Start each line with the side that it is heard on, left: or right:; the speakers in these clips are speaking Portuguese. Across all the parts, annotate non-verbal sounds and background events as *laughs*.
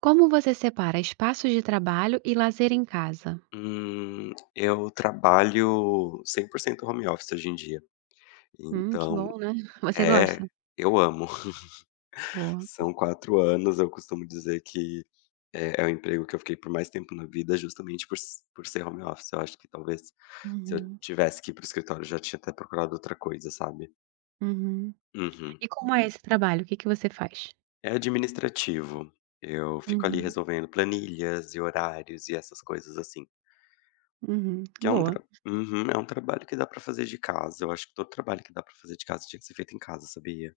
right: Como você separa espaços de trabalho e lazer em casa?
left: Eu trabalho 100% home office hoje em dia.
right: Que
left: Então
right: bom, né? *laughs* Você
left: é,
right: gosta?
left: eu amo. *laughs*
right: Boa.
left: São 4 anos, eu costumo dizer que é o emprego que eu fiquei por mais tempo na vida, justamente por ser home office. Eu acho que talvez se eu
right: Uhum,
left: tivesse que ir para escritório, eu já tinha até procurado outra coisa, sabe.
right: uhum.
left: Uhum.
right: E como é esse trabalho? O que que você faz?
left: É administrativo. Eu fico ali
right: Uhum,
left: resolvendo planilhas e horários e essas coisas assim.
right: uhum.
left: Que é um
right: Boa,
left: tra uhum, é um trabalho que dá pra fazer de casa, eu acho que todo trabalho que dá pra fazer de casa tinha que ser feito em casa, sabia?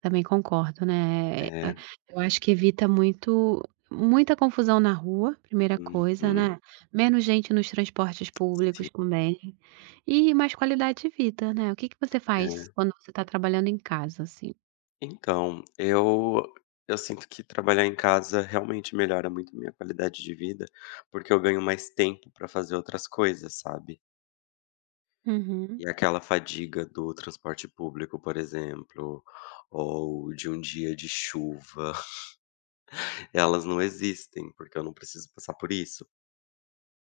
right: também concordo, né? Eh, a
left: É,
right: Eu acho que evita muito muita confusão na rua, primeira coisa,
left: uhum,
right: né? Menos gente nos transportes
left: sim,
right: públicos também, e mais qualidade de vida, né? O que que você faz
left: é.
right: quando você está trabalhando em casa, assim?
left: Então, eu sinto que trabalhar em casa realmente melhora muito minha qualidade de vida, porque eu ganho mais tempo pra fazer outras coisas, sabe?
right: Uhum,
left: E aquela fadiga do transporte público, por exemplo, ou de um dia de chuva, *laughs* elas não existem, porque eu não preciso passar por isso.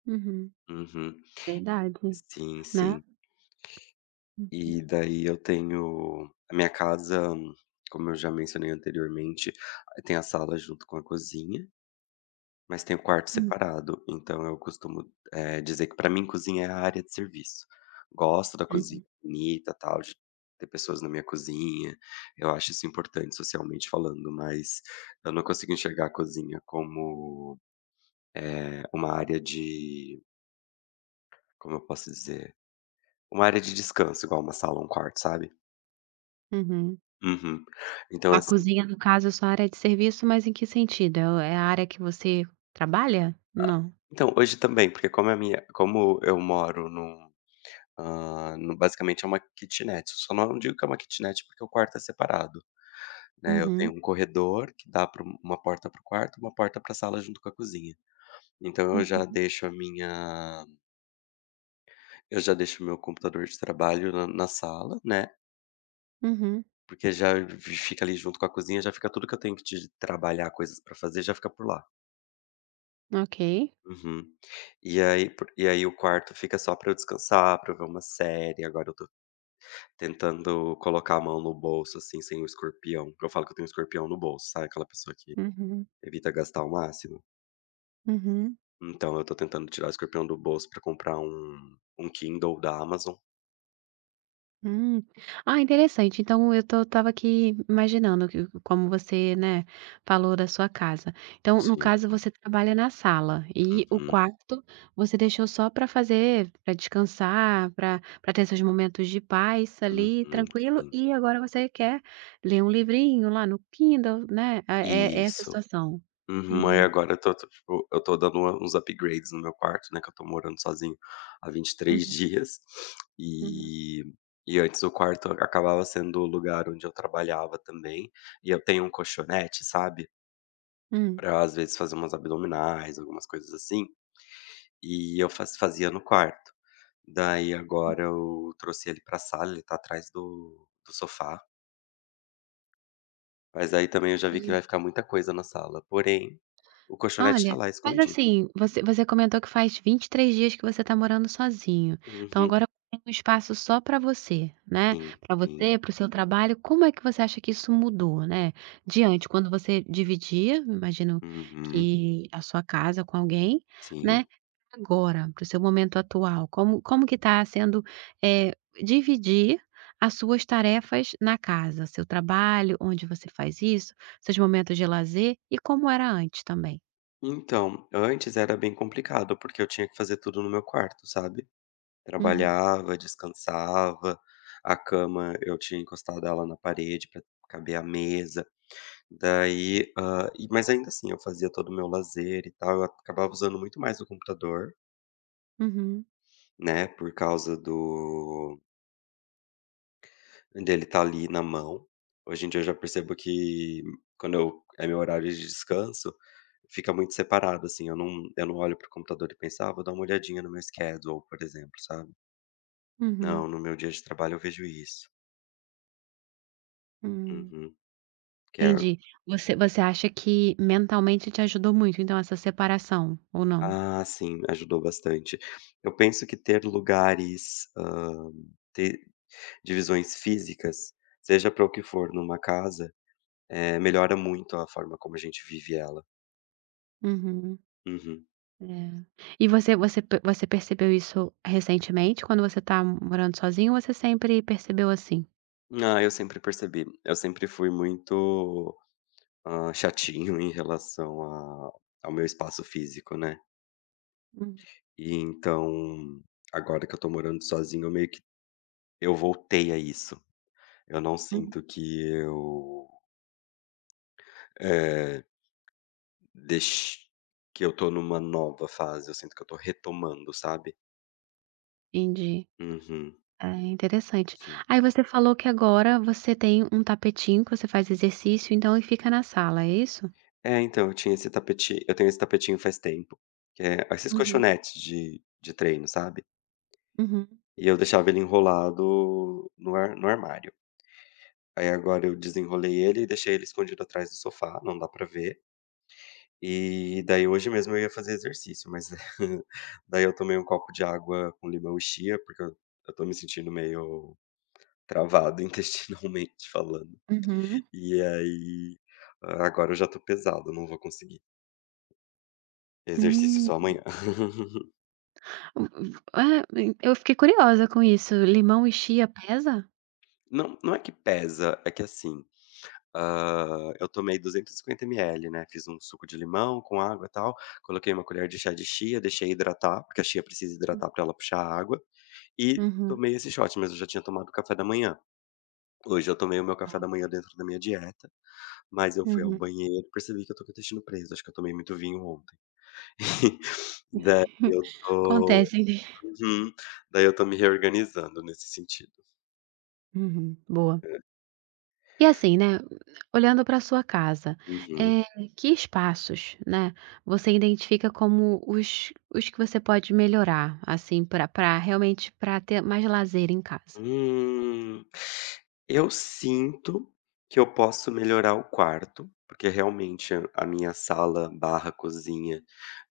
right: uhum.
left: Uhum.
right: Verdade,
left: Sim,
right: né?
left: sim.
right: Uhum,
left: E daí eu tenho a minha casa, como eu já mencionei anteriormente, tem a sala junto com a cozinha, mas tem o quarto separado. Então eu costumo, dizer que pra mim cozinha é a área de serviço. Gosto da cozinha
right: uhum,
left: bonita, tal, de ter pessoas na minha cozinha. Eu acho isso importante socialmente falando, mas eu não consigo enxergar a cozinha como, uma área de como eu posso dizer? Uma área de descanso, igual uma sala um quarto, sabe?
right: uhum.
left: Uhum. Então
right: A
left: assim.
right: cozinha, no caso, é sua área de serviço, mas em que sentido? É o é a área que você trabalha?
left: Ah,
right: Não.
left: então, hoje também, porque como a minha como eu moro num, num basicamente é uma kitnet. Eu só não digo que é uma kitnet, porque o quarto é separado, né, eu tenho
right: Uhum,
left: um corredor que dá para uma porta para o quarto, uma porta para a sala junto com a cozinha. Então
right: uhum,
left: eu já deixo o meu computador de trabalho na sala, né,
right: uhum.
left: porque já vi fica ali junto com a cozinha, já fica tudo que eu tenho que de trabalhar, coisas para fazer, já fica por lá.
right: Ok.
left: Uhum. E aí o quarto fica só para eu descansar, para eu ver uma série, agora eu tô tentando colocar a mão no bolso, assim, sem o escorpião, eu falo que eu tenho um escorpião no bolso, sabe aquela pessoa que
right: Uhum,
left: evita gastar o máximo?
right: uhum.
left: Então eu tô tentando tirar o escorpião do bolso pra comprar um Kindle da Amazon.
right: Hum. Ah, interessante. Então eu tô estava aqui imaginando que como você, né, falou da sua casa. Então, no
left: Sim.
right: caso, você trabalha na sala e o
left: Uhum,
right: quarto você deixou só para fazer, para descansar, para ter seus momentos de paz
left: uhum,
right: ali, tranquilo,
left: sim.
right: e agora você quer ler um livrinho lá no Kindle, né? É essa a
left: Isso.
right: situação.
left: Uhum. Aí
right: Uhum,
left: agora eu tô, tipo, eu tô dando uma uns upgrades no meu quarto, né, que eu tô morando sozinho há 23 *laughs*
right: uhum,
left: dias,
right: uhum.
left: e e antes o quarto acabava sendo o lugar onde eu trabalhava também, e eu tenho um colchonete, sabe? Pra às vezes fazer umas abdominais, algumas coisas assim, e eu fazia no quarto. Daí agora eu trouxe ele pra sala, ele tá atrás do sofá, mas aí também eu já vi que
right: Hum.
left: vai ficar muita coisa na sala, porém, o colchonete tá
right: Olha,
left: lá
right: mas
left: escondido.
right: assim, você comentou que faz 23 dias que você está morando sozinho, então
left: Uhum.
right: agora tem um espaço só para você, né,
left: Sim,
right: para
left: sim.
right: você, para o seu. Sim. Trabalho, como é que você acha que isso mudou, né, diante quando você dividia, imagino
left: Uhum.
right: que a sua casa com alguém, né,
left: Sim.
right: agora, para o seu momento atual, como que está sendo, eh, dividir as suas tarefas na casa, seu trabalho, onde você faz isso, seus momentos de lazer e como era antes também?
left: Então, antes era bem complicado, porque eu tinha que fazer tudo no meu quarto, sabe.
right: Uhum,
left: Trabalhava, descansava, a cama eu tinha encostado ela na parede para caber a mesa. Daí, e mas ainda assim eu fazia todo o meu lazer e tal, eu acabava usando muito mais o computador,
right: uhum,
left: né, por causa do dele estar ali na mão. Hoje em dia eu já percebo que quando eu é meu horário de descanso, fica muito separado, assim, eu não olho pro computador e penso: "Ah, vou dar uma olhadinha no meu schedule", por exemplo, sabe.
right: uhum,
left: Não, no meu dia de trabalho eu vejo isso.
right: hum,
left: Uhum. Que é.
right: entendi. Você acha que mentalmente te ajudou muito, então, essa separação, ou não?
left: Ah, sim, ajudou bastante. Eu penso que ter lugares, ter divisões físicas, seja para o que for numa casa, melhora muito a forma como a gente vive ela.
right: Uhum,
left: Uhum.
right: é. E você percebeu isso recentemente, quando você tá morando sozinho, ou você sempre percebeu assim?
left: Ah, eu sempre percebi. Eu sempre fui muito, chatinho *laughs* em relação a ao meu espaço físico, né.
right: Hum,
left: E então, agora que eu tô morando sozinho, eu meio que eu voltei a isso. Eu não
right: hum,
left: sinto que eu, eh, deix que eu tô numa nova fase, eu sinto que eu tô retomando, sabe.
right: entendi.
left: Uhum,
right: É, interessante.
left: sim.
right: Aí você falou que agora você tem um tapetinho que você faz exercício, então, e fica na sala, é isso?
left: É, então, eu tenho esse tapetinho faz tempo, que é esses
right: Uhum,
left: colchonetes de treino, sabe.
right: uhum,
left: E eu deixava ele enrolado no armário. Aí agora eu desenrolei ele e deixei ele escondido atrás do sofá, não dá pra ver. E daí hoje mesmo eu ia fazer exercício, mas *laughs* daí eu tomei um copo de água com limão e chia, porque eu tô me sentindo meio travado *laughs* intestinalmente falando.
right: uhum.
left: E aí, ah, agora eu já tô pesado, não vou conseguir. Exercício
right: Hum.
left: só amanhã. *laughs*
right: Hum, É, eu fiquei curiosa com isso. Limão e chia pesa?
left: Não, não é que pesa, é que assim, eu tomei 250 ml, né, fiz um suco de limão com água, e tal, coloquei uma colher de chá de chia, deixei hidratar, porque a chia precisa hidratar pra ela puxar a água, e
right: Uhum.
left: tomei esse shot, mas eu já tinha tomado café da manhã. Hoje eu tomei o meu
right: Ah,
left: café da manhã
right: ok.
left: dentro da minha dieta, mas eu fui ao
right: Uhum.
left: banheiro e percebi que eu tô com o intestino preso, acho que eu tomei muito vinho ontem. *laughs* Daí eu tô
right: Acontecem, né.
left: uhum, daí eu tô me reorganizando nesse sentido.
right: Uhum, boa. E assim, né, olhando para sua casa,
left: Uhum.
right: eh, que espaços, né, você identifica como os que você pode melhorar, assim, para realmente para ter mais lazer em casa?
left: Hum, eu sinto que eu posso melhorar o quarto, porque realmente a minha sala barra cozinha,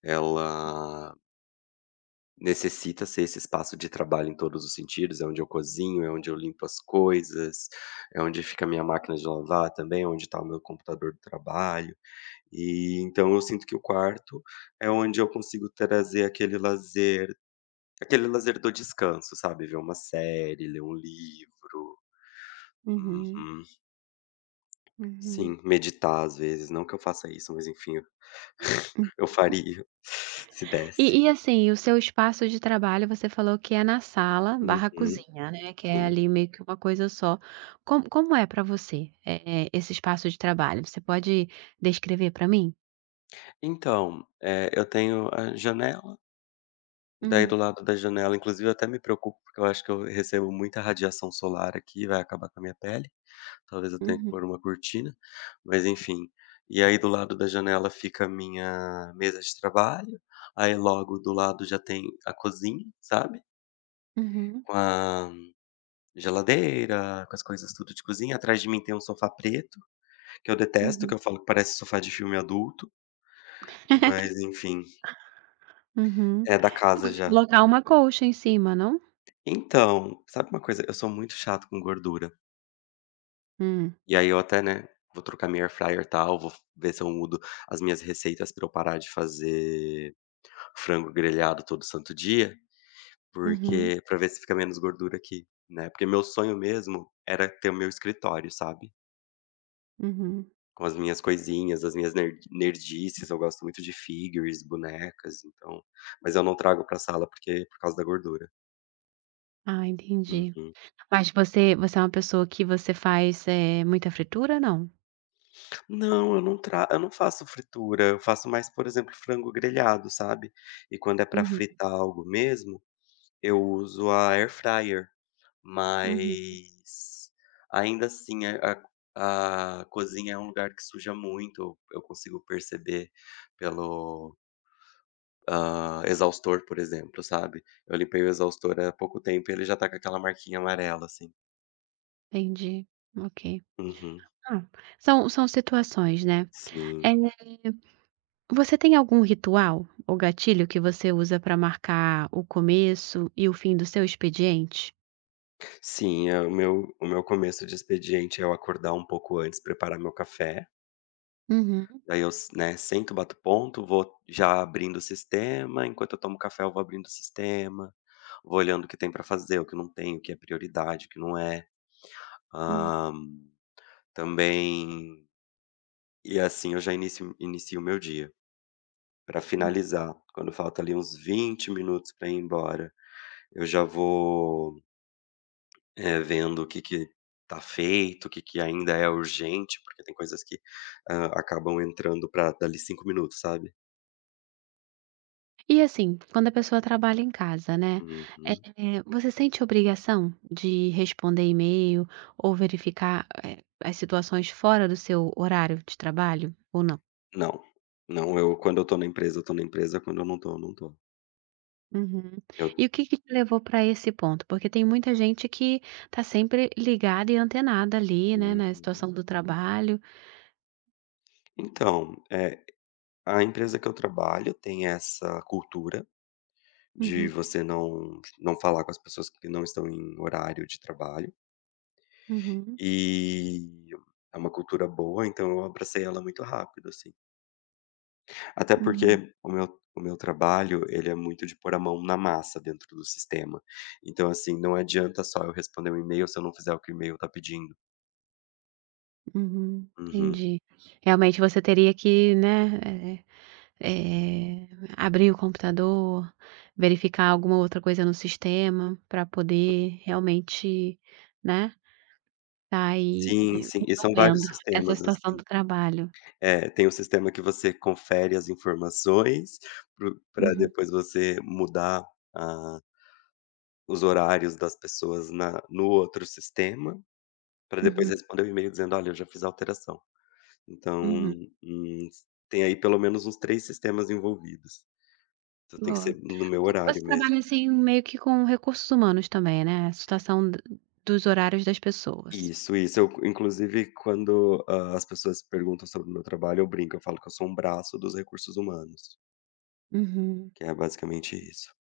left: ela necessita ser esse espaço de trabalho em todos os sentidos, é onde eu cozinho, é onde eu limpo as coisas, é onde fica a minha máquina de lavar também, é onde está o meu computador de trabalho. E então eu sinto que o quarto é onde eu consigo trazer aquele lazer do descanso, sabe? Ver uma série, ler um livro.
right: Uhum,
left: Uhum.
right: uhum.
left: Sim, meditar às vezes, não que eu faça isso, mas enfim, eu *laughs* eu faria, se desse.
right: E assim, o seu espaço de trabalho você falou que é na sala barra
left: Uhum,
right: cozinha, né, que é
left: sim.
right: ali meio que uma coisa só. Como é para você, esse espaço de trabalho? Você pode descrever para mim?
left: Então, eu tenho a janela, daí
right: Uhum,
left: do lado da janela inclusive eu até me preocupo, porque eu acho que eu recebo muita radiação solar aqui, vai acabar com a minha pele, talvez eu tenha que
right: uhum,
left: pôr uma cortina, mas enfim. E aí do lado da janela fica a minha mesa de trabalho, aí logo do lado já tem a cozinha, sabe,
right: uhum,
left: com a geladeira, com as coisas tudo de cozinha, atrás de mim tem um sofá preto, que eu detesto, que eu
right: uhum.
left: falo que parece sofá de filme adulto, mas
right: *laughs*
left: enfim,
right: Uhum.
left: é da
right: Você
left: casa
right: pode
left: já.
right: colocar uma colcha em cima, não?
left: Então, sabe uma coisa? Eu sou muito chato com gordura,
right: Hum,
left: e aí eu até, né, vou trocar minha air fryer e tal, vou ver se eu mudo as minhas receitas pra eu parar de fazer frango grelhado todo santo dia,
right: uhum,
left: porque pra ver se fica menos gordura aqui, né, porque meu sonho mesmo era ter o meu escritório, sabe?
right: uhum.
left: Com as minhas coisinhas, as minhas nerdices, eu gosto muito de figures, bonecas, então mas eu não trago pra sala porque por causa da gordura.
right: Ah, entendi.
left: Uhum.
right: Mas você é uma pessoa que você faz, muita fritura, não?
left: Não, eu não faço fritura, eu faço mais, por exemplo, frango grelhado, sabe. E quando é pra
right: Uhum,
left: fritar algo mesmo, eu uso a air fryer,
right: uhum,
left: mas ainda assim a cozinha é um lugar que suja muito, eu consigo perceber pelo ah, exaustor, por exemplo, sabe. Eu limpei o exaustor há pouco tempo e ele já tá com aquela marquinha amarela, assim.
right: entendi, ok.
left: Uhum.
right: Ah, são situações, né.
left: Sim.
right: Eh, Você tem algum ritual ou gatilho que você usa para marcar o começo e o fim do seu expediente?
left: Sim, é o meu começo de expediente é eu acordar um pouco antes, preparar meu café,
right: Uhum,
left: daí eu s né, sento, bato ponto, vou já abrindo o sistema, enquanto eu tomo café eu vou abrindo o sistema, vou olhando o que tem pra fazer, o que não tem, o que é prioridade, o que não é.
right: uhum,
left: Hã, também e assim eu já inicio o meu dia. Pra
right: hum.
left: finalizar, quando falta ali uns 20 minutos pra ir embora, eu já vou, vendo o que que tá feito, o que que ainda é urgente, porque tem coisas que, acabam entrando pra dali 5 minutos, sabe.
right: E assim, quando a pessoa trabalha em casa, né,
left: Uhum.
right: você sente obrigação de responder e-mail ou verificar, as situações fora do seu horário de trabalho ou não?
left: Não, não, eu quando eu tô na empresa, eu tô na empresa, quando eu não tô, eu não tô.
right: Uhum.
left: Eu
right: E o que que te levou para esse ponto? Porque tem muita gente que tá sempre ligada e antenada ali, né, na
left: uhum.
right: situação do trabalho.
left: Então, a empresa que eu trabalho tem essa cultura de
right: Uhum,
left: você não falar com as pessoas que não estão em horário de trabalho.
right: uhum.
left: E é uma cultura boa, então eu abracei ela muito rápido, assim. Até
right: Uhum,
left: porque o meu trabalho, ele é muito de pôr a mão na massa dentro do sistema. Então, assim, não adianta só eu responder um e-mail se eu não fizer o que o e-mail tá pedindo.
right: uhum,
left: Uhum.
right: entendi. Realmente você teria que, né, eh, abrir o computador, verificar alguma outra coisa no sistema para poder realmente, né, tá aí
left: Sim, sim, e são vários
right: resolvendo essa
left: sistemas,
right: situação
left: assim.
right: do trabalho.
left: É, tem o sistema que você confere as informações para
right: Uhum,
left: depois você mudar a os horários das pessoas na no outro sistema, para depois
right: uhum,
left: responder o e-mail dizendo: "Olha, eu já fiz a alteração". Então,
right: uhum,
left: hum, tem aí pelo menos uns 3 sistemas envolvidos. Então tem que
right: boa.
left: ser no meu
right: Você
left: horário mesmo.
right: trabalha, assim, meio que com recursos humanos também, né, a situação d dos horários das pessoas.
left: Isso, isso. Eu inclusive quando, as pessoas perguntam sobre o meu trabalho, eu brinco, eu falo que eu sou um braço dos recursos humanos,
right: Uhum,
left: que é basicamente isso.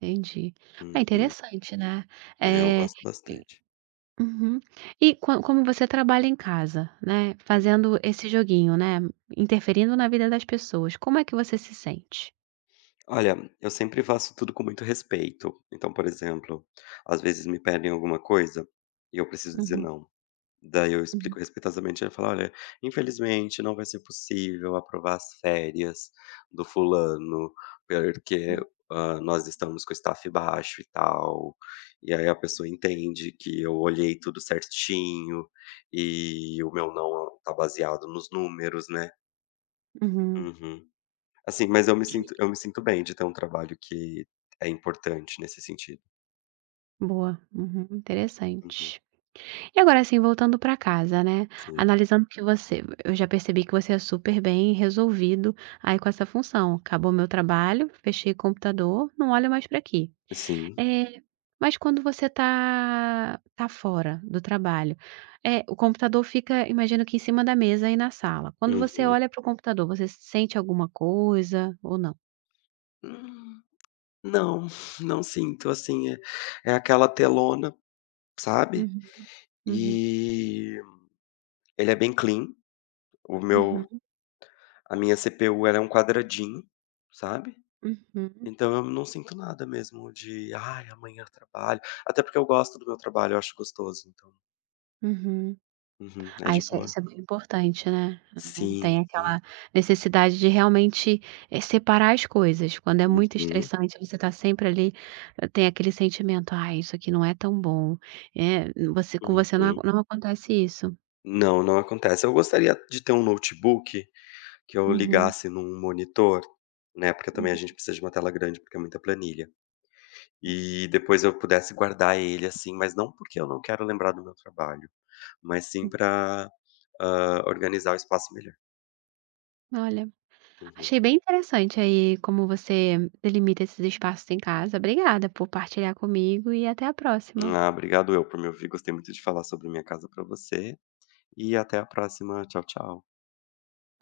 right: entendi. Ah,
left: Uhum.
right: interessante, né.
left: É, eu
right: Eh
left: gosto bastante.
right: Uhum. E co como você trabalha em casa, né,
left: Uhum.
right: fazendo esse joguinho, né, interferindo na vida das pessoas, como é que você se sente?
left: Olha, eu sempre faço tudo com muito respeito. Então, por exemplo, às vezes me pedem alguma coisa e eu preciso dizer
right: Uhum,
left: não. Daí eu
right: uhum,
left: explico respeitosamente, ele fala "Olha, infelizmente não vai ser possível aprovar as férias do fulano, porque, nós estamos com o staff baixo e tal". E aí a pessoa entende que eu olhei tudo certinho, e o meu não tá baseado nos números, né.
right: uhum.
left: Uhum. Assim, mas eu me sinto bem de ter um trabalho que é importante nesse sentido.
right: Boa, uhum,
left: Uhum.
right: interessante. E agora assim, voltando para casa, né,
left: Sim.
right: analisando que você eu já percebi que você é super bem resolvido aí com essa função, acabou meu trabalho, fechei o computador, não olho mais para aqui.
left: Sim.
right: É, mas quando você tá fora do trabalho, o computador fica, imagino que em cima da mesa e na sala. Quando você olha para o computador, você sente alguma coisa ou não?
left: Uhum. Não, não sinto, assim, é aquela telona, sabe,
right: Uhum, uhum,
left: e ele é bem clean, o meu
right: uhum,
left: a minha CPU ela é um quadradinho, sabe,
right: uhum,
left: então eu não sinto nada mesmo de: "Ai, amanhã eu trabalho", até porque eu gosto do meu trabalho, eu acho gostoso, então
right: uhum.
left: uhum, é
right: Ah,
left: de
right: isso é
left: boa.
right: isso é bem importante, né. Não
left: Sim,
right: tem
left: sim.
right: aquela necessidade de realmente, separar as coisas. Quando é muito
left: Uhum,
right: estressante, você está sempre ali, tem aquele sentimento: "Ah, isso aqui não é tão bom", é você com você não
left: uhum.
right: ac- não acontece isso.
left: Não, não acontece. Eu gostaria de ter um notebook que eu
right: Uhum,
left: ligasse num monitor, né, porque também a
right: uhum,
left: gente precisa de uma tela grande, porque é muita planilha. E depois eu pudesse guardar ele, assim, mas não porque eu não quero lembrar do meu trabalho, mas sim
right: uhum.
left: para organizar o espaço melhor.
right: Olha,
left: Uhum.
right: achei bem interessante aí como você delimita esses espaços em casa. Obrigada por partilhar comigo e até a próxima.
left: Ah, obrigado eu por me ouvir, gostei muito de falar sobre minha casa para você, e até a próxima. Tchau, tchau.